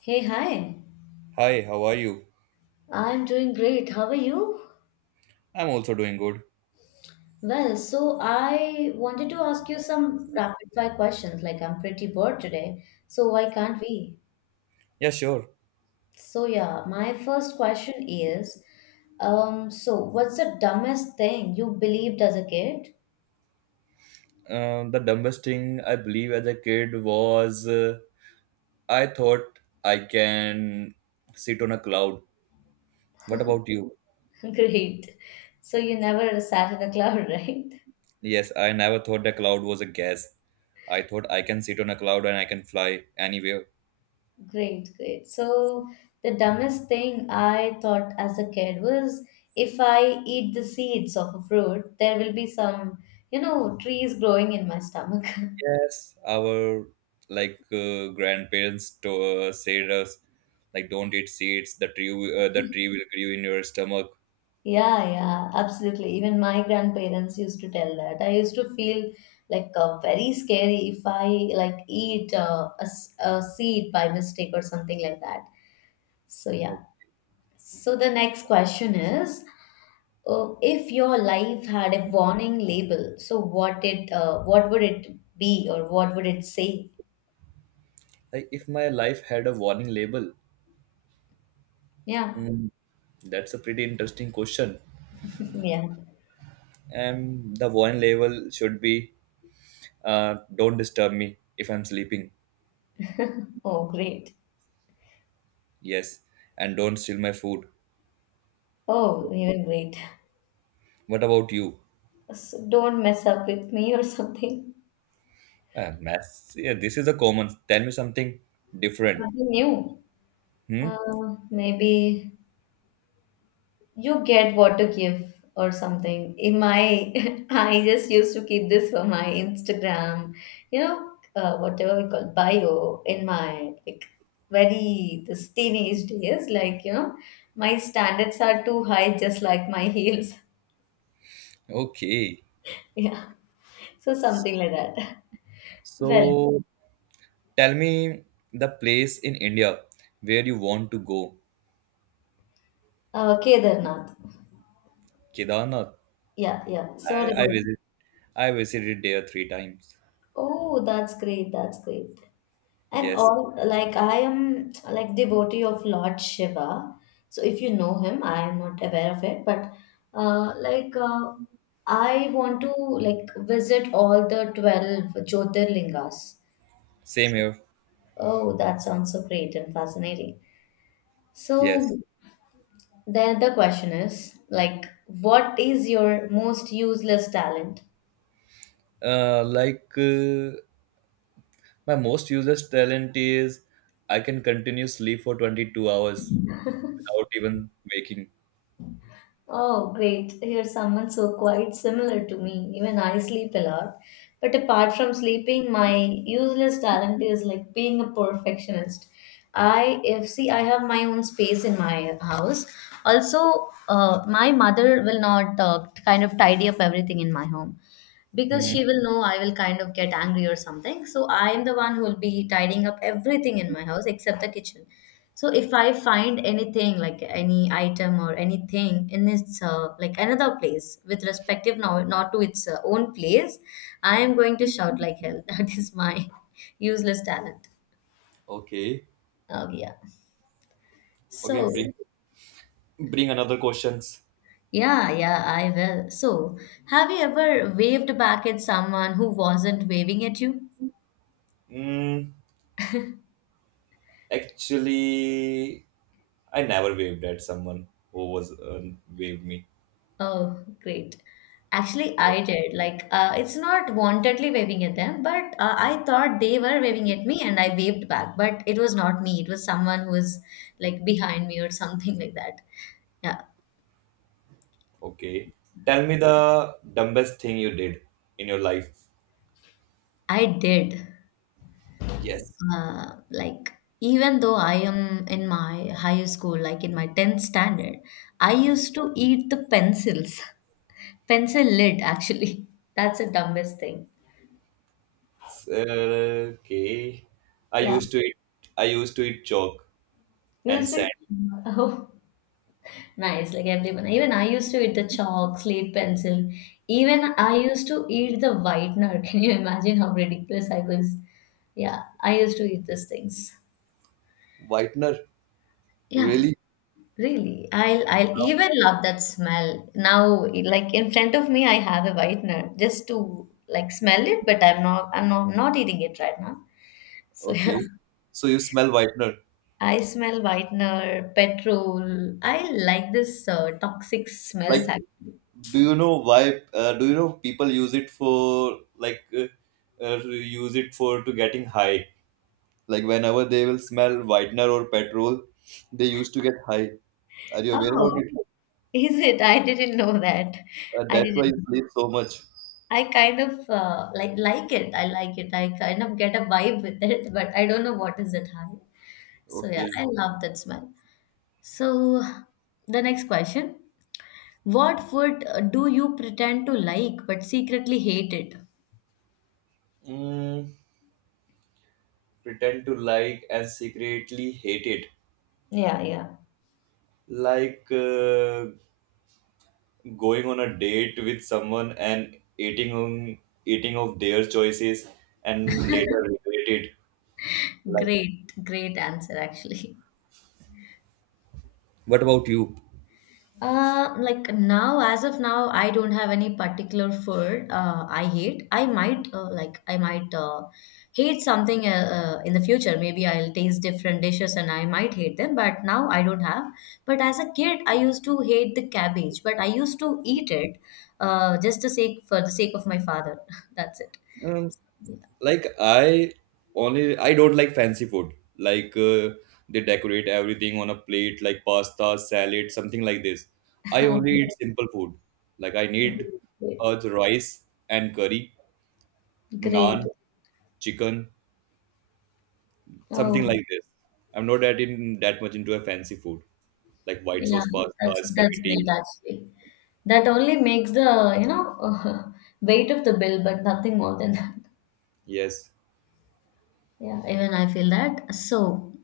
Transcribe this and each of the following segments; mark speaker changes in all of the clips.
Speaker 1: Hey, hi.
Speaker 2: Hi, how are you?
Speaker 1: I'm doing great. How are you?
Speaker 2: I'm also doing good.
Speaker 1: Well, so I wanted to ask you some rapid fire questions. Like, I'm pretty bored today, so why can't we?
Speaker 2: Yeah, sure.
Speaker 1: So, yeah, my first question is, so what's the dumbest thing you believed as a kid?
Speaker 2: The dumbest thing I believe as a kid was I thought I can sit on a cloud. What about you?
Speaker 1: Great. So you never sat in a cloud, right?
Speaker 2: Yes, I never thought the cloud was a gas. I thought I can sit on a cloud and I can fly anywhere.
Speaker 1: Great, great. So the dumbest thing I thought as a kid was if I eat the seeds of a fruit, there will be some, trees growing in my stomach.
Speaker 2: Yes, our like grandparents to, said us like don't eat seeds. The tree, the tree will grow in your stomach.
Speaker 1: Yeah, yeah, absolutely. Even my grandparents used to tell that. I used to feel like very scary if I like eat a seed by mistake or something like that. So yeah. So the next question is. If your life had a warning label, so what would it be or what would it say?
Speaker 2: Like if my life had a warning label.
Speaker 1: Yeah.
Speaker 2: Mm, that's a pretty interesting question.
Speaker 1: Yeah.
Speaker 2: And the one level should be don't disturb me if I'm sleeping.
Speaker 1: Oh, great.
Speaker 2: Yes. And don't steal my food.
Speaker 1: Oh, even great.
Speaker 2: What about you?
Speaker 1: So don't mess up with me or something.
Speaker 2: Mass. Yeah, this is a common. Tell me something different.
Speaker 1: Something new.
Speaker 2: Hmm?
Speaker 1: Maybe you get what to give or something in my. I just used to keep this for my Instagram, you know whatever we call bio in my, like, very this teenage days, like, my standards are too high, just like my heels.
Speaker 2: Okay.
Speaker 1: Yeah, so something like that. Well,
Speaker 2: So tell me the place in India where you want to go.
Speaker 1: Kedarnath.
Speaker 2: Kedarnath.
Speaker 1: Yeah, yeah, so what
Speaker 2: I
Speaker 1: about.
Speaker 2: visit. I visited there three times.
Speaker 1: Oh, that's great, that's great. And
Speaker 2: Yes.
Speaker 1: all, like, I am like devotee of Lord Shiva. So if you know him, I am not aware of it, but like I want to like visit all the 12 Jyotirlingas.
Speaker 2: Same here.
Speaker 1: Oh, that sounds so great and fascinating.
Speaker 2: Yes.
Speaker 1: So then the question is, like, what is your most useless talent?
Speaker 2: Like, my most useless talent is I can continue sleep for 22 hours without even waking.
Speaker 1: Oh, great. You someone so quite similar to me. Even I sleep a lot. But apart from sleeping, my useless talent is like being a perfectionist. I if see I have my own space in my house. Also, my mother will not kind of tidy up everything in my home because
Speaker 2: Mhm.
Speaker 1: she will know I will kind of get angry or something. So I am the one who will be tidying up everything in my house except the kitchen. So if I find anything like any item or anything in its like another place with respective not, not to its own place, I am going to shout like hell. That is my useless talent.
Speaker 2: Okay.
Speaker 1: Oh yeah.
Speaker 2: Okay,
Speaker 1: So
Speaker 2: bring another questions.
Speaker 1: yeah, yeah, I will. So have you ever waved back at someone who wasn't waving at you?
Speaker 2: Mm, Actually, I never waved at someone who was waved me.
Speaker 1: Oh, great. Actually, I did. Like, it's not wantedly waving at them, but I thought they were waving at me and I waved back. But it was not me. It was someone who was like behind me or something like that. Yeah,
Speaker 2: Okay. Tell me the dumbest thing you did in your life.
Speaker 1: I did.
Speaker 2: Yes.
Speaker 1: Like, even though I am in my higher school, like in my 10th standard, I used to eat the pencils, pencil lid, actually. That's the dumbest thing.
Speaker 2: Okay. I
Speaker 1: Yeah.
Speaker 2: used to eat I used to eat chalk and
Speaker 1: Used
Speaker 2: sand.
Speaker 1: to. Nice, like everyone. Even I used to eat the chalk, slate pencil. Even I used to eat the whitener. Can you imagine how ridiculous I was? Yeah, I used to eat these things.
Speaker 2: Whitener?
Speaker 1: Yeah,
Speaker 2: Really?
Speaker 1: really. I'll
Speaker 2: Wow.
Speaker 1: even love that smell. Now, like in front of me, I have a whitener just to like smell it, but I'm not, not eating it right now. So yeah,
Speaker 2: Okay. So you smell whitener.
Speaker 1: I smell whitener, petrol. I like this toxic
Speaker 2: Like,
Speaker 1: smells actually.
Speaker 2: do you know why? Do you know people use it for like use it for to getting high? Like whenever they will smell whitener or petrol, they used to get high. Are you aware
Speaker 1: Oh,
Speaker 2: about it?
Speaker 1: is it? I didn't know that. I
Speaker 2: That's why you
Speaker 1: didn't.
Speaker 2: sleep so much.
Speaker 1: I kind of like it. I like it. I kind of get a vibe with it, but I don't know what is it high. So yeah,
Speaker 2: Okay.
Speaker 1: I love that smell. So the next question: what food do you pretend to like but secretly hate it?
Speaker 2: Mm, Pretend to like and secretly hate it.
Speaker 1: Yeah, yeah.
Speaker 2: Like. Going on a date with someone and eating of their choices and later regret it. Like,
Speaker 1: Great, great answer actually.
Speaker 2: what about you?
Speaker 1: Like now, as of now, I don't have any particular food I hate. I might hate something in the future. Maybe I'll taste different dishes and I might hate them. But now I don't have. But as a kid, I used to hate the cabbage, but I used to eat it just to sake for the sake of my father. That's it.
Speaker 2: um, like, I don't like fancy food. Like, they decorate everything on a plate, like pasta, salad, something like this. I
Speaker 1: Yeah.
Speaker 2: only eat simple food. Like, I need the rice and curry,
Speaker 1: Great.
Speaker 2: naan, chicken. Something
Speaker 1: Oh.
Speaker 2: like this. I'm not that in that much into a fancy food like white
Speaker 1: Yeah,
Speaker 2: sauce
Speaker 1: that's
Speaker 2: pasta,
Speaker 1: that's
Speaker 2: spaghetti.
Speaker 1: great actually. That only makes the, weight of the bill, but nothing more than that.
Speaker 2: Yes.
Speaker 1: Yeah, even I feel that. So,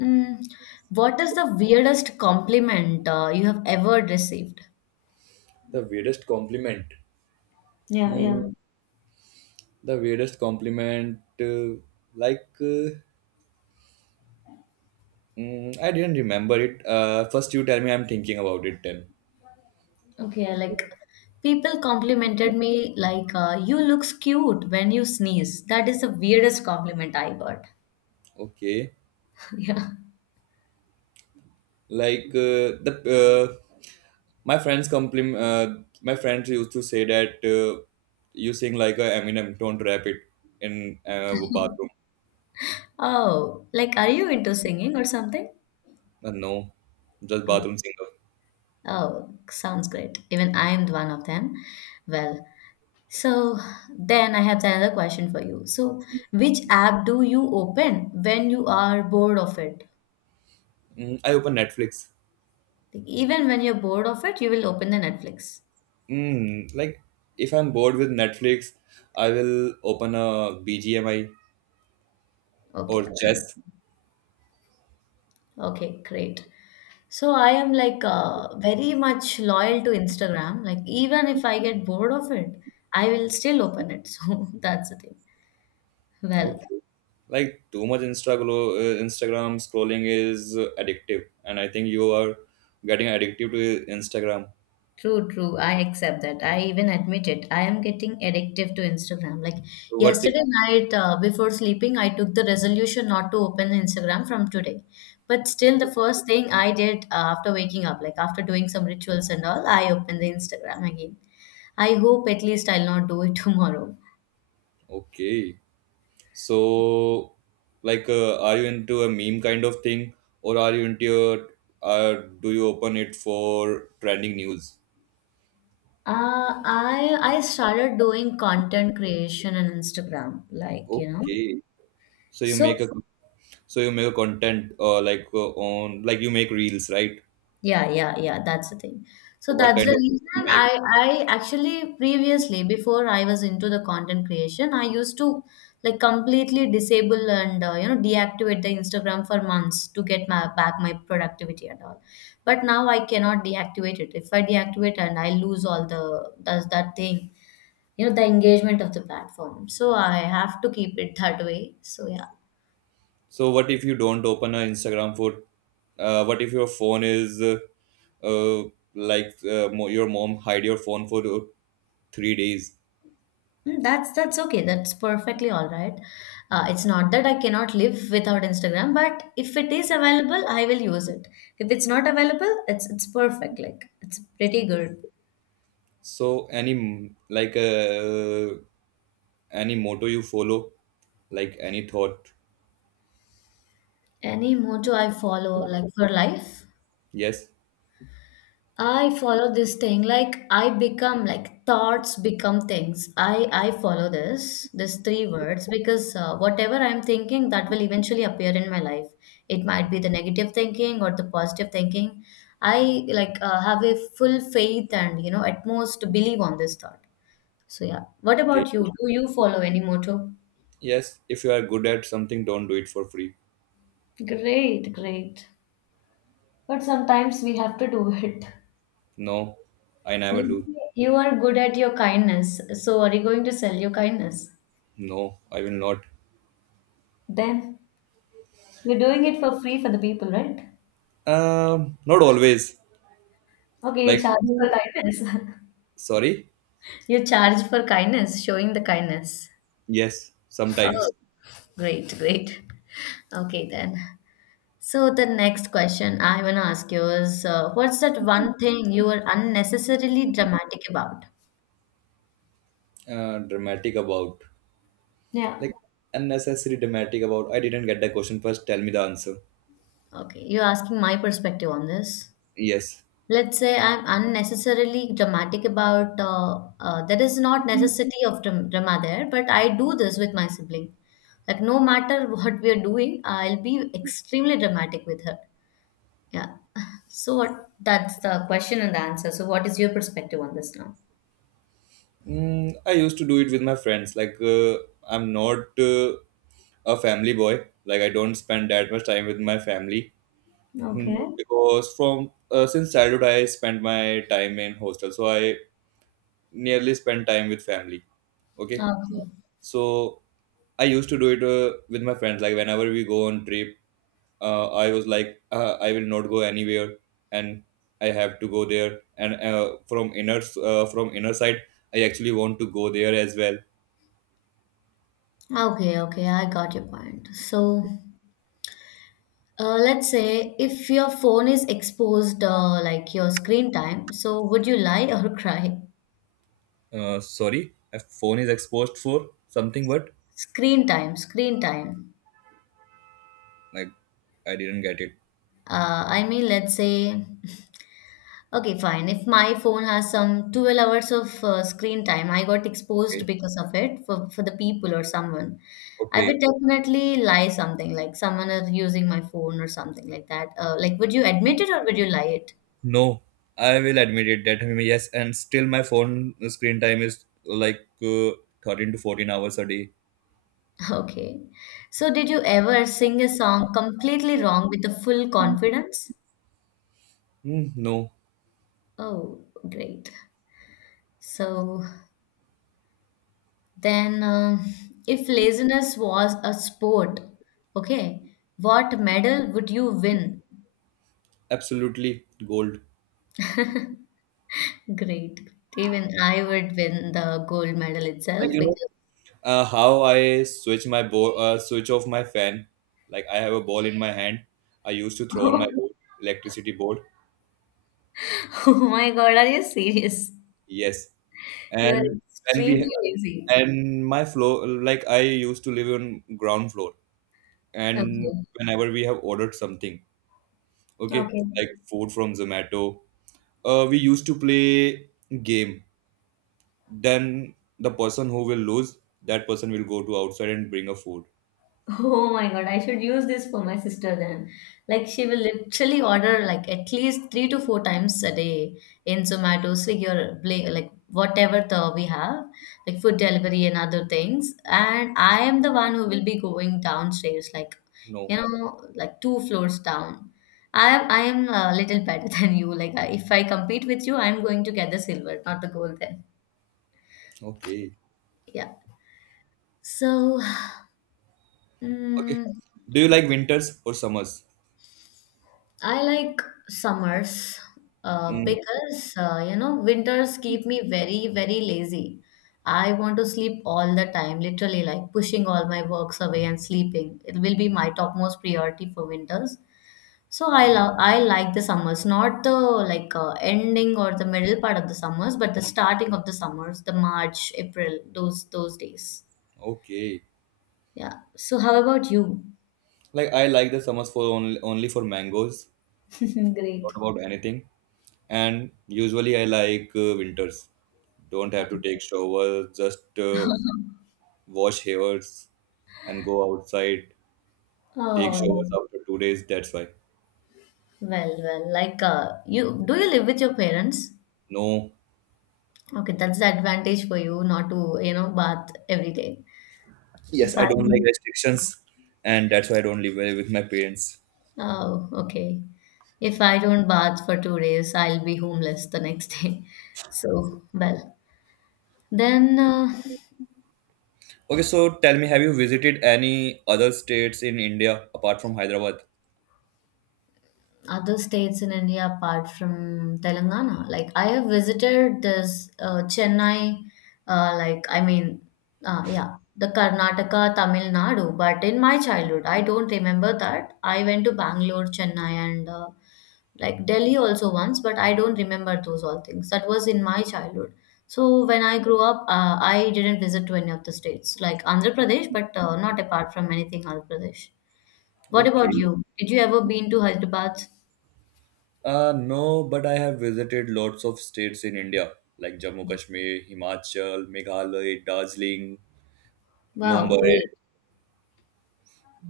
Speaker 1: mm, what is the weirdest compliment you have ever received?
Speaker 2: The weirdest compliment.
Speaker 1: Yeah,
Speaker 2: Mm,
Speaker 1: yeah.
Speaker 2: the weirdest compliment. Like, I didn't remember it. First you tell me. I'm thinking about it. Then
Speaker 1: Okay, like people complimented me like you looks cute when you sneeze. That is the weirdest compliment I got.
Speaker 2: okay.
Speaker 1: Yeah.
Speaker 2: Like, the my friends compliment. My friends used to say that you sing like a Eminem. Don't rap it in bathroom.
Speaker 1: Oh, like are you into singing or something?
Speaker 2: No, just bathroom singer.
Speaker 1: Oh, sounds great. Even I am one of them. Well, so then I have another question for you. So, which app do you open when you are bored of it?
Speaker 2: I open Netflix.
Speaker 1: Like, even when you're bored of it, you will open the Netflix.
Speaker 2: Like, if I'm bored with Netflix, I will open a BGMI
Speaker 1: Okay.
Speaker 2: or chess.
Speaker 1: Okay, great. So I am like very much loyal to Instagram. Like even if I get bored of it, I will still open it. So that's the thing. Well,
Speaker 2: Okay. Like, too much Instagram scrolling is addictive, and I think you are getting addictive to Instagram.
Speaker 1: true, true. I accept that. I even admit it. I am getting addictive to Instagram. Like
Speaker 2: So what?
Speaker 1: yesterday night, before sleeping, I took the resolution not to open Instagram from today. But still, the first thing I did after waking up, like after doing some rituals and all, I opened the Instagram again. I hope at least I'll not do it tomorrow.
Speaker 2: Okay. So, like, are you into a meme kind of thing, or are you into uh, do you open it for trending news?
Speaker 1: I started doing content creation on Instagram.
Speaker 2: Okay. So you
Speaker 1: So
Speaker 2: make a so you make a content, like, on like you make reels, right?
Speaker 1: yeah, yeah, yeah. That's the thing. So
Speaker 2: What
Speaker 1: that's
Speaker 2: kind
Speaker 1: the
Speaker 2: of reels you
Speaker 1: reason
Speaker 2: make?
Speaker 1: I actually previously before I was into the content creation, I used to like completely disable and deactivate the Instagram for months to get my back my productivity and all. But now I cannot deactivate it. If I deactivate and I lose all the does that thing, the engagement of the platform. So I have to keep it that way. So yeah.
Speaker 2: So what if you don't open an Instagram for? What if your phone is uh, like, your mom hide your phone for 3 days?
Speaker 1: Mm, that's okay. That's perfectly all right. It's not that I cannot live without Instagram, but if it is available, I will use it. If it's not available, it's perfect. Like it's pretty good.
Speaker 2: So like any motto you follow, like, any thought,
Speaker 1: Any mojo I follow, like for life,
Speaker 2: yes,
Speaker 1: I follow this thing like I become like thoughts become things. I follow this three words because whatever I'm thinking that will eventually appear in my life. It might be the negative thinking or the positive thinking. I like have a full faith and at most believe on this thought. So yeah. What
Speaker 2: okay,
Speaker 1: about you? Do you follow any motto?
Speaker 2: yes. If you are good at something, don't do it for free.
Speaker 1: Great, great. But sometimes we have to do it.
Speaker 2: No, I never
Speaker 1: Maybe
Speaker 2: do.
Speaker 1: you are good at your kindness. So are you going to sell your kindness?
Speaker 2: No, I will not.
Speaker 1: Then you're doing it for free for the people, right?
Speaker 2: Not always.
Speaker 1: Okay, you
Speaker 2: Like,
Speaker 1: charge for kindness.
Speaker 2: sorry.
Speaker 1: You charge for kindness, showing the kindness.
Speaker 2: Yes,
Speaker 1: Oh,
Speaker 2: sometimes.
Speaker 1: great, great. Okay, then. So the next question I want to ask you is, what's that one thing you were unnecessarily dramatic about?
Speaker 2: Dramatic about,
Speaker 1: Yeah.
Speaker 2: like, unnecessary dramatic about. I didn't get the question first. Tell me the answer.
Speaker 1: Okay, you're asking my perspective on this.
Speaker 2: Yes.
Speaker 1: Let's say I'm unnecessarily dramatic about there is not necessity of drama there, but I do this with my sibling. Like no matter what we are doing, I'll be extremely dramatic with her. Yeah. So what? That's the question and the answer. So what is your perspective on this now?
Speaker 2: I used to do it with my friends. Like, I'm not a family boy. Like, I don't spend that much time with my family.
Speaker 1: Okay.
Speaker 2: Because from since childhood I spent my time in hostel, so I nearly spend time with family. Okay.
Speaker 1: Okay.
Speaker 2: So I used to do it with my friends. Like, whenever we go on trip, I was like, I will not go anywhere, and I have to go there. And from inner side, I actually want to go there as well.
Speaker 1: Okay, okay, I got your point. So, let's say if your phone is exposed, like your screen time, so would you lie or cry?
Speaker 2: Sorry, my phone is exposed for something. What?
Speaker 1: Screen time, screen time.
Speaker 2: Like, I didn't get it.
Speaker 1: I mean, let's say, okay, fine. If my phone has some 12 hours of screen time, I got exposed
Speaker 2: Okay,
Speaker 1: because of it for the people or someone. I would
Speaker 2: okay.
Speaker 1: definitely lie something like someone is using my phone or something like that. Like, would you admit it or would you lie it?
Speaker 2: No, I will admit it that yes, and still my phone screen time is like 13 to 14 hours a day.
Speaker 1: Okay. So, did you ever sing a song completely wrong with the full confidence?
Speaker 2: No,
Speaker 1: Oh, great. So, then, if laziness was a sport, okay, what medal would you win?
Speaker 2: absolutely gold.
Speaker 1: Great. Even I would win the gold medal
Speaker 2: Like,
Speaker 1: itself because,
Speaker 2: how I switch switch off my fan. Like, I have a ball in my hand. I used to throw on my board, electricity board.
Speaker 1: oh my God, are you serious?
Speaker 2: Yes,
Speaker 1: You are
Speaker 2: and and we
Speaker 1: extremely lazy.
Speaker 2: and my floor, like, I used to live on ground floor. And
Speaker 1: Okay.
Speaker 2: whenever we have ordered something, okay,
Speaker 1: Okay.
Speaker 2: like food from Zomato, we used to play game. Then the person who will lose, that person will go to outside and bring a food.
Speaker 1: Oh my god, I should use this for my sister then. Like she will literally order like at least three to four times a day in Zomato, Swiggy or like whatever the we have, like food delivery and other things. And I am the one who will be going downstairs, like
Speaker 2: No,
Speaker 1: like two floors down. I am a little better than you. Like I, if I compete with you, I'm going to get the silver, not the gold then.
Speaker 2: okay.
Speaker 1: Yeah. So,
Speaker 2: Okay.
Speaker 1: mm,
Speaker 2: Do you like winters or summers?
Speaker 1: I like summers,
Speaker 2: Mm,
Speaker 1: because winters keep me very very lazy. I want to sleep all the time, literally like pushing all my works away and sleeping. It will be my topmost priority for winters. So I like the summers, not the ending or the middle part of the summers, but the starting of the summers, the March, April, those days.
Speaker 2: okay.
Speaker 1: Yeah. So how about you?
Speaker 2: Like, I like the summers for only for mangoes,
Speaker 1: Great.
Speaker 2: not about anything. And usually I like winters. Don't have to take shower, just wash hairs and go outside. Take
Speaker 1: Oh
Speaker 2: showers
Speaker 1: no.
Speaker 2: after 2 days. That's why.
Speaker 1: You do you live with your parents?
Speaker 2: No.
Speaker 1: Okay, that's the advantage for you not to, you know, bath every day. If
Speaker 2: Yes, I
Speaker 1: I,
Speaker 2: don't like restrictions, and that's why I don't live with my parents.
Speaker 1: oh, okay. If I don't bath for 2 days, I'll be homeless the next day. So, well, then
Speaker 2: Okay, so tell me, have you visited any other states in India apart from Hyderabad?
Speaker 1: Other states in India apart from Telangana. Like I have visited this Chennai, uh, like I mean, yeah, the Karnataka, Tamil Nadu. But in my childhood, I don't remember that. I went to Bangalore, Chennai, and like Delhi also once, but I don't remember those all things. That was in my childhood. So when I grew up, I didn't visit to any of the states like Andhra Pradesh, but not apart from anything Andhra Pradesh. What about
Speaker 2: Okay.
Speaker 1: you? Did you ever been to Hyderabad?
Speaker 2: No, but I have visited lots of states in India, like Jammu Kashmir, Himachal, Meghalaya, Darjeeling,
Speaker 1: Wow,
Speaker 2: Mumbai,
Speaker 1: great.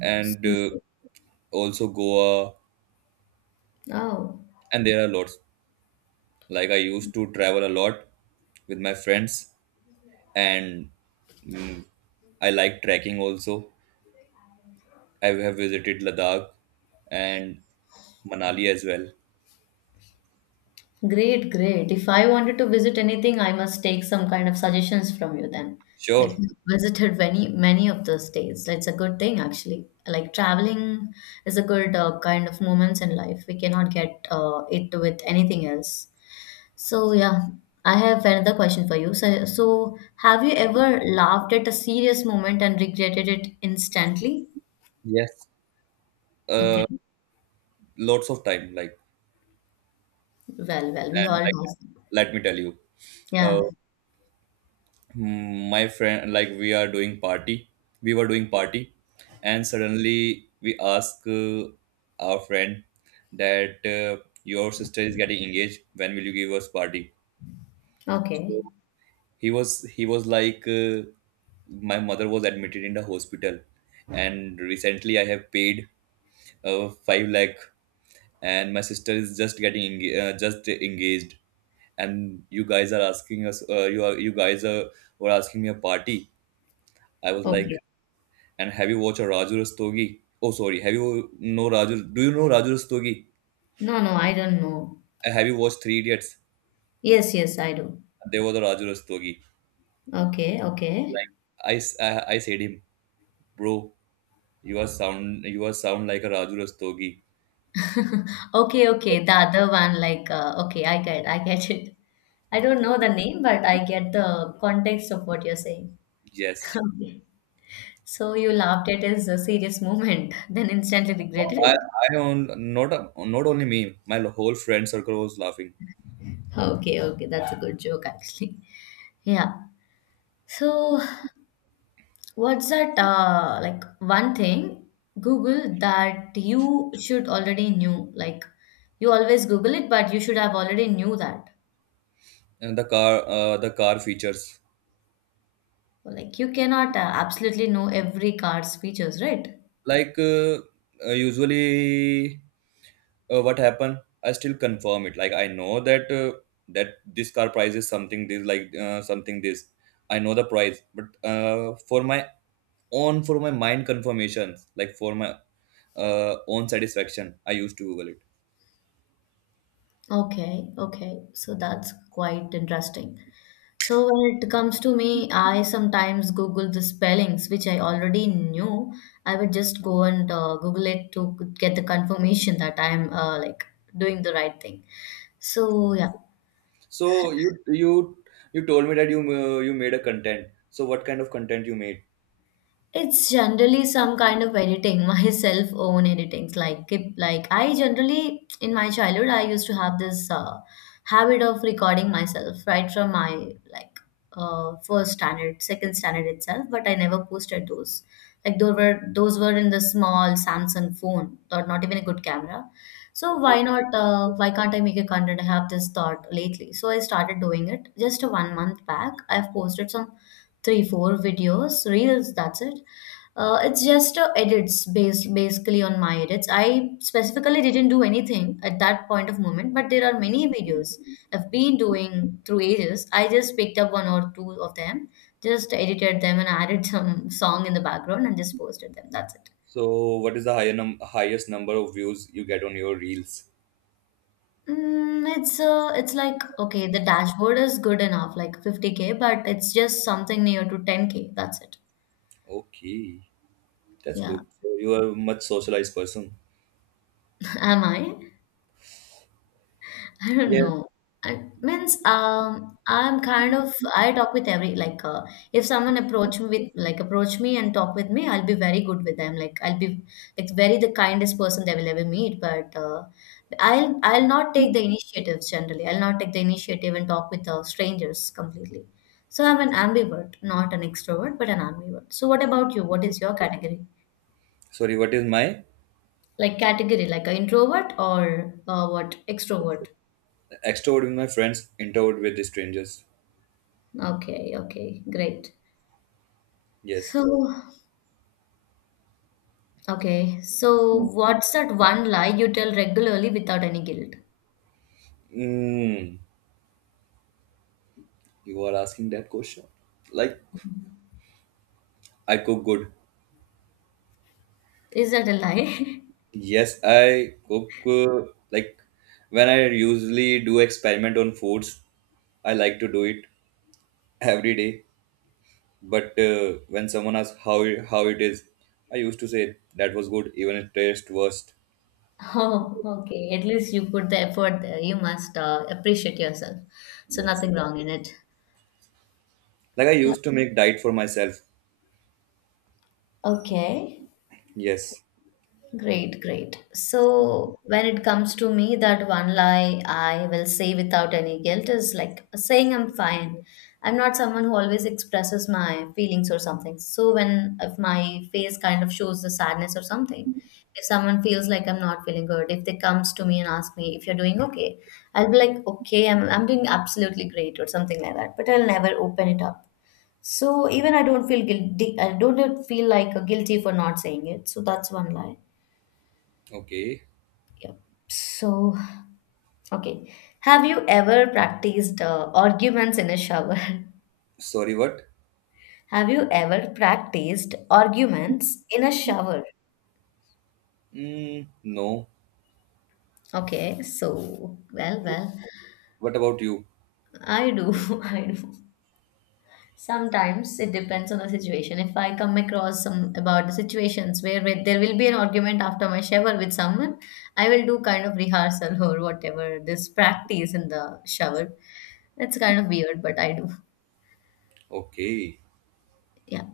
Speaker 2: and
Speaker 1: So great.
Speaker 2: also Goa.
Speaker 1: Oh,
Speaker 2: And there are lots. Like, I used to travel a lot with my friends, and mm, I like trekking also. I have visited Ladakh and Manali as well.
Speaker 1: great, great. If I wanted to visit anything, I must take some kind of suggestions from you then. Like
Speaker 2: Sure.
Speaker 1: you visited many of the states. It's a good thing actually. Like traveling is a good kind of moments in life. We cannot get it with anything else. So yeah, I have another question for you. So have you ever laughed at a serious moment and regretted it instantly?
Speaker 2: Yes.
Speaker 1: Okay.
Speaker 2: Uh, Lots of time. Like,
Speaker 1: Well, well, we
Speaker 2: and
Speaker 1: all
Speaker 2: like,
Speaker 1: do.
Speaker 2: let me tell you. uh,
Speaker 1: Yeah.
Speaker 2: My friend, like, we were doing party, and suddenly we ask our friend that, your sister is getting engaged, when will you give us party? So
Speaker 1: Okay.
Speaker 2: he was like, my mother was admitted in the hospital, and recently I have paid 5 lakh, and my sister is just just engaged, and you guys are asking us, you are you guys are, were asking me a party. I was
Speaker 1: Okay.
Speaker 2: like... And have you watched a Raju Rastogi? Oh, sorry. Have you know Raju? Do you know Raju Rastogi?
Speaker 1: No, no, I don't know.
Speaker 2: Have you watched Three Idiots?
Speaker 1: Yes, yes, I do.
Speaker 2: There was a Raju Rastogi.
Speaker 1: Okay, okay.
Speaker 2: Like, I said him, bro. You are sound. You are sound like a Raju Rastogi.
Speaker 1: Okay, okay. The other one, like, okay, I get it. I don't know the name, but I get the context of what you're saying.
Speaker 2: Yes.
Speaker 1: Okay. So you laughed at his serious moment, then instantly regretted
Speaker 2: I,
Speaker 1: it.
Speaker 2: I own not only me. My whole friend circle was laughing.
Speaker 1: Okay, okay, that's a good joke actually. Yeah. So what's that one thing Google that you should already knew, like you always Google it, but you should have already knew that.
Speaker 2: And the car features,
Speaker 1: Like you cannot absolutely know every card's features, right?
Speaker 2: like, usually, what happened, I still confirm it. Like, I know that, that this car price is something this, like, something this. I know the price, but for my mind confirmations, like, for my own satisfaction, I used to google it.
Speaker 1: Okay, okay. So that's quite interesting. So when it comes to me, I sometimes Google the spellings, which I already knew. I would just go and Google it to get the confirmation that I'm like doing the right thing. So yeah,
Speaker 2: So you you you told me that you made a content, so what kind of content you made?
Speaker 1: it's generally some kind of editing, my self-own editings. Like, I generally in my childhood, I used to have this habit of recording myself right from my first standard, second standard itself. But I never posted those. Like, those were in the small Samsung phone, or not even a good camera. So why
Speaker 2: Okay,
Speaker 1: not? Why can't I make a content? I have this thought lately, so I started doing it. Just 1 month back, I've posted some 3 4 videos reels, that's it. It's just edits based basically on my edits. I specifically didn't do anything at that point of moment, but there are many videos I've been doing through ages. I just picked up one or two of them, just edited them and added some song in the background and just posted them, that's it.
Speaker 2: so what is the highest number of views you get on your reels?
Speaker 1: Mm, it's like okay, the dashboard is good enough, like 50K, but it's just something near to 10K. That's it.
Speaker 2: Okay, that's
Speaker 1: Yeah.
Speaker 2: good. So you are a much socialized person.
Speaker 1: Am I? I don't know. I means I'm kind of, I talk with every if someone approach me with like approach me and talk with me, I'll be very good with them. Like I'll be like very the kindest person they will ever meet. But I'll not take the initiatives generally. I'll not take the initiative and talk with strangers completely. So I'm an ambivert, not an extrovert, but an ambivert. So what about you? What is your category?
Speaker 2: Sorry, what is my?
Speaker 1: Like category, like an introvert or what extrovert?
Speaker 2: Extrovert with my friends, introvert with the strangers.
Speaker 1: Okay, okay, great. So,
Speaker 2: Yes.
Speaker 1: okay. So, what's that one lie you tell regularly without any guilt?
Speaker 2: mm, you are asking that question, like, I cook good.
Speaker 1: Is that a lie?
Speaker 2: Yes, I cook, like, when I usually do experiment on foods, I like to do it every day. But when someone asks how it is, I used to say that was good, even it tastes worst.
Speaker 1: Oh, okay. At least you put the effort there. You must appreciate yourself. So,
Speaker 2: Yes,
Speaker 1: nothing wrong in it.
Speaker 2: like, I
Speaker 1: Yeah.
Speaker 2: used to make diet for myself.
Speaker 1: Okay.
Speaker 2: Yes.
Speaker 1: Great, great. So when it comes to me, that one lie I will say without any guilt is like saying I'm fine. I'm not someone who always expresses my feelings or something. So when, if my face kind of shows the sadness or something, if someone feels like I'm not feeling good, if they comes to me and ask me if you're doing okay, I'll be like, okay, I'm doing absolutely great or something like that. But I'll never open it up. So even I don't feel guilty. I don't feel like guilty for not saying it. So that's one lie.
Speaker 2: Okay.
Speaker 1: Yep. So, okay. Have you ever practiced arguments in a shower?
Speaker 2: Sorry, what?
Speaker 1: Have you ever practiced arguments in a shower?
Speaker 2: Mm, no.
Speaker 1: Okay, so, well, well,
Speaker 2: What about you?
Speaker 1: I do, I do. Sometimes it depends on the situation. If I come across some about the situations where, there will be an argument after my shower with someone, I will do kind of rehearsal or whatever this practice in the shower. It's kind of weird, but I do.
Speaker 2: Okay.
Speaker 1: Yeah.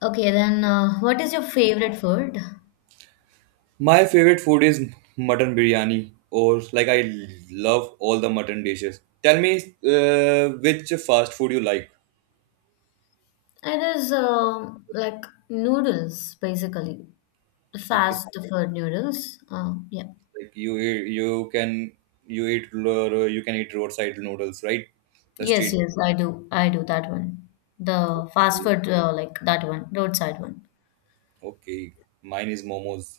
Speaker 1: Okay, then what is your favorite food?
Speaker 2: My favorite food is mutton biryani, or like I love all the mutton dishes. Tell me, which fast food you like?
Speaker 1: It is noodles, basically.
Speaker 2: Okay,
Speaker 1: Fast food noodles. Yeah.
Speaker 2: like, you can eat roadside noodles, right? The
Speaker 1: Yes,
Speaker 2: street.
Speaker 1: yes, I do. I do that one. The fast food, like that one, roadside one.
Speaker 2: Okay, mine is momos.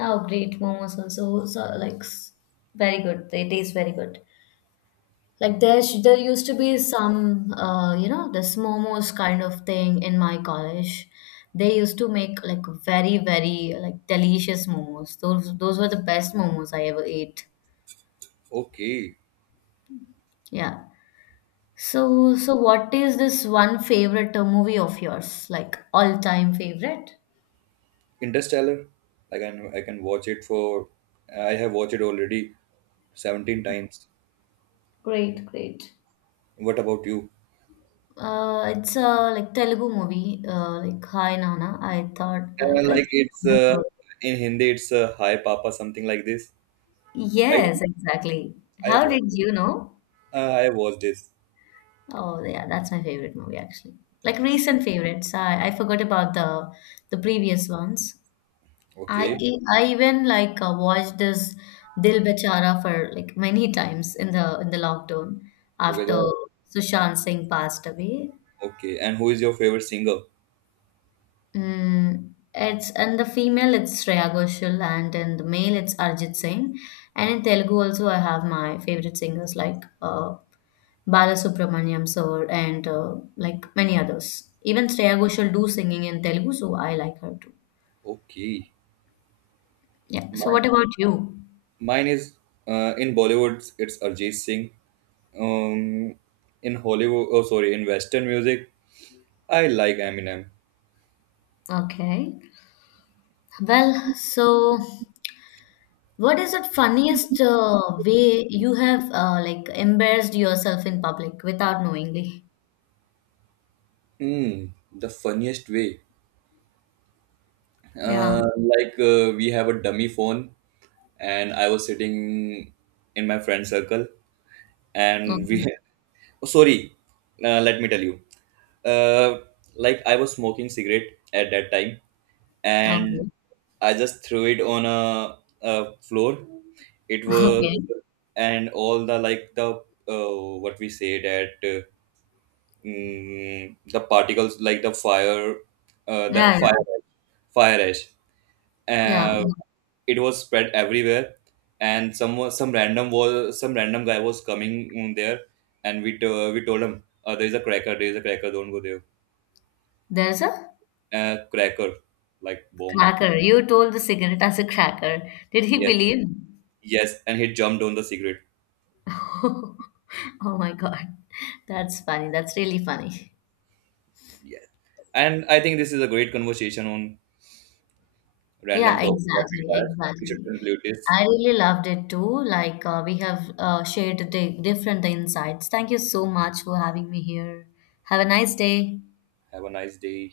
Speaker 1: Oh, great. Momos also, so, very good. They taste very good. There used to be some, you know, this momos kind of thing in my college. They used to make like very, very like delicious momos. Those were the best momos I ever ate.
Speaker 2: Okay,
Speaker 1: Yeah. So what is this one favorite movie of yours? Like all time favorite?
Speaker 2: Interstellar. I can watch it for I have watched it already 17 times.
Speaker 1: Great, great.
Speaker 2: What about you?
Speaker 1: It's a like Telugu movie, like Hi Nana. I thought, like I
Speaker 2: Like, it's
Speaker 1: think.
Speaker 2: in Hindi, it's "Hi Papa" something like this,
Speaker 1: Yes,
Speaker 2: right?
Speaker 1: exactly.
Speaker 2: I
Speaker 1: How
Speaker 2: watched.
Speaker 1: did you know?
Speaker 2: I watched this.
Speaker 1: Oh yeah, that's my favorite movie actually. Like recent favorites, I forgot about the previous ones.
Speaker 2: Okay,
Speaker 1: I even like watched this Dil Bechara for like many times in the lockdown
Speaker 2: okay,
Speaker 1: after Sushant Singh passed away.
Speaker 2: okay. And who is your favorite singer?
Speaker 1: Mm, it's and the female, it's Shreya Ghoshal, and in the male it's Arjit Singh, and in Telugu also I have my favorite singers like Balasubramaniam sir and like many others. Even Shreya Ghoshal do singing in Telugu, so I like her too.
Speaker 2: Okay,
Speaker 1: Yeah. So
Speaker 2: mine,
Speaker 1: what about you?
Speaker 2: mine is, in Bollywood. It's Arjit Singh. Um, in Hollywood, oh sorry, in Western music, I like Eminem.
Speaker 1: Okay. Well, so what is the funniest way you have like embarrassed yourself in public without knowingly?
Speaker 2: Hmm, the funniest way.
Speaker 1: Yeah.
Speaker 2: Uh, like, we have a dummy phone, and I was sitting in my friend circle, and we
Speaker 1: Okay.
Speaker 2: Oh, sorry. Let me tell you. uh, like, I was smoking cigarette at that time, and
Speaker 1: Okay.
Speaker 2: I just threw it on a floor. It was...
Speaker 1: Okay.
Speaker 2: and all the, what we say that, the particles, like, the
Speaker 1: Yeah,
Speaker 2: fire fire ash,
Speaker 1: yeah, yeah.
Speaker 2: uh, it was spread everywhere, and some random guy was coming there, and we told him, "There is a cracker. There is a cracker. Don't go there."
Speaker 1: There's a
Speaker 2: Cracker, like bomb.
Speaker 1: cracker. You told the cigarette as a cracker. Did he
Speaker 2: Yes,
Speaker 1: believe?
Speaker 2: yes, and he jumped on the cigarette.
Speaker 1: Oh my God. That's funny. That's really funny.
Speaker 2: Yes, and I think this is a great conversation on random
Speaker 1: Yeah,
Speaker 2: topic. Rapid
Speaker 1: exactly,
Speaker 2: fire. We should
Speaker 1: exactly.
Speaker 2: conclude this.
Speaker 1: I really loved it too. Like we have shared the different insights. Thank you so much for having me here. Have a nice day.
Speaker 2: Have a nice day.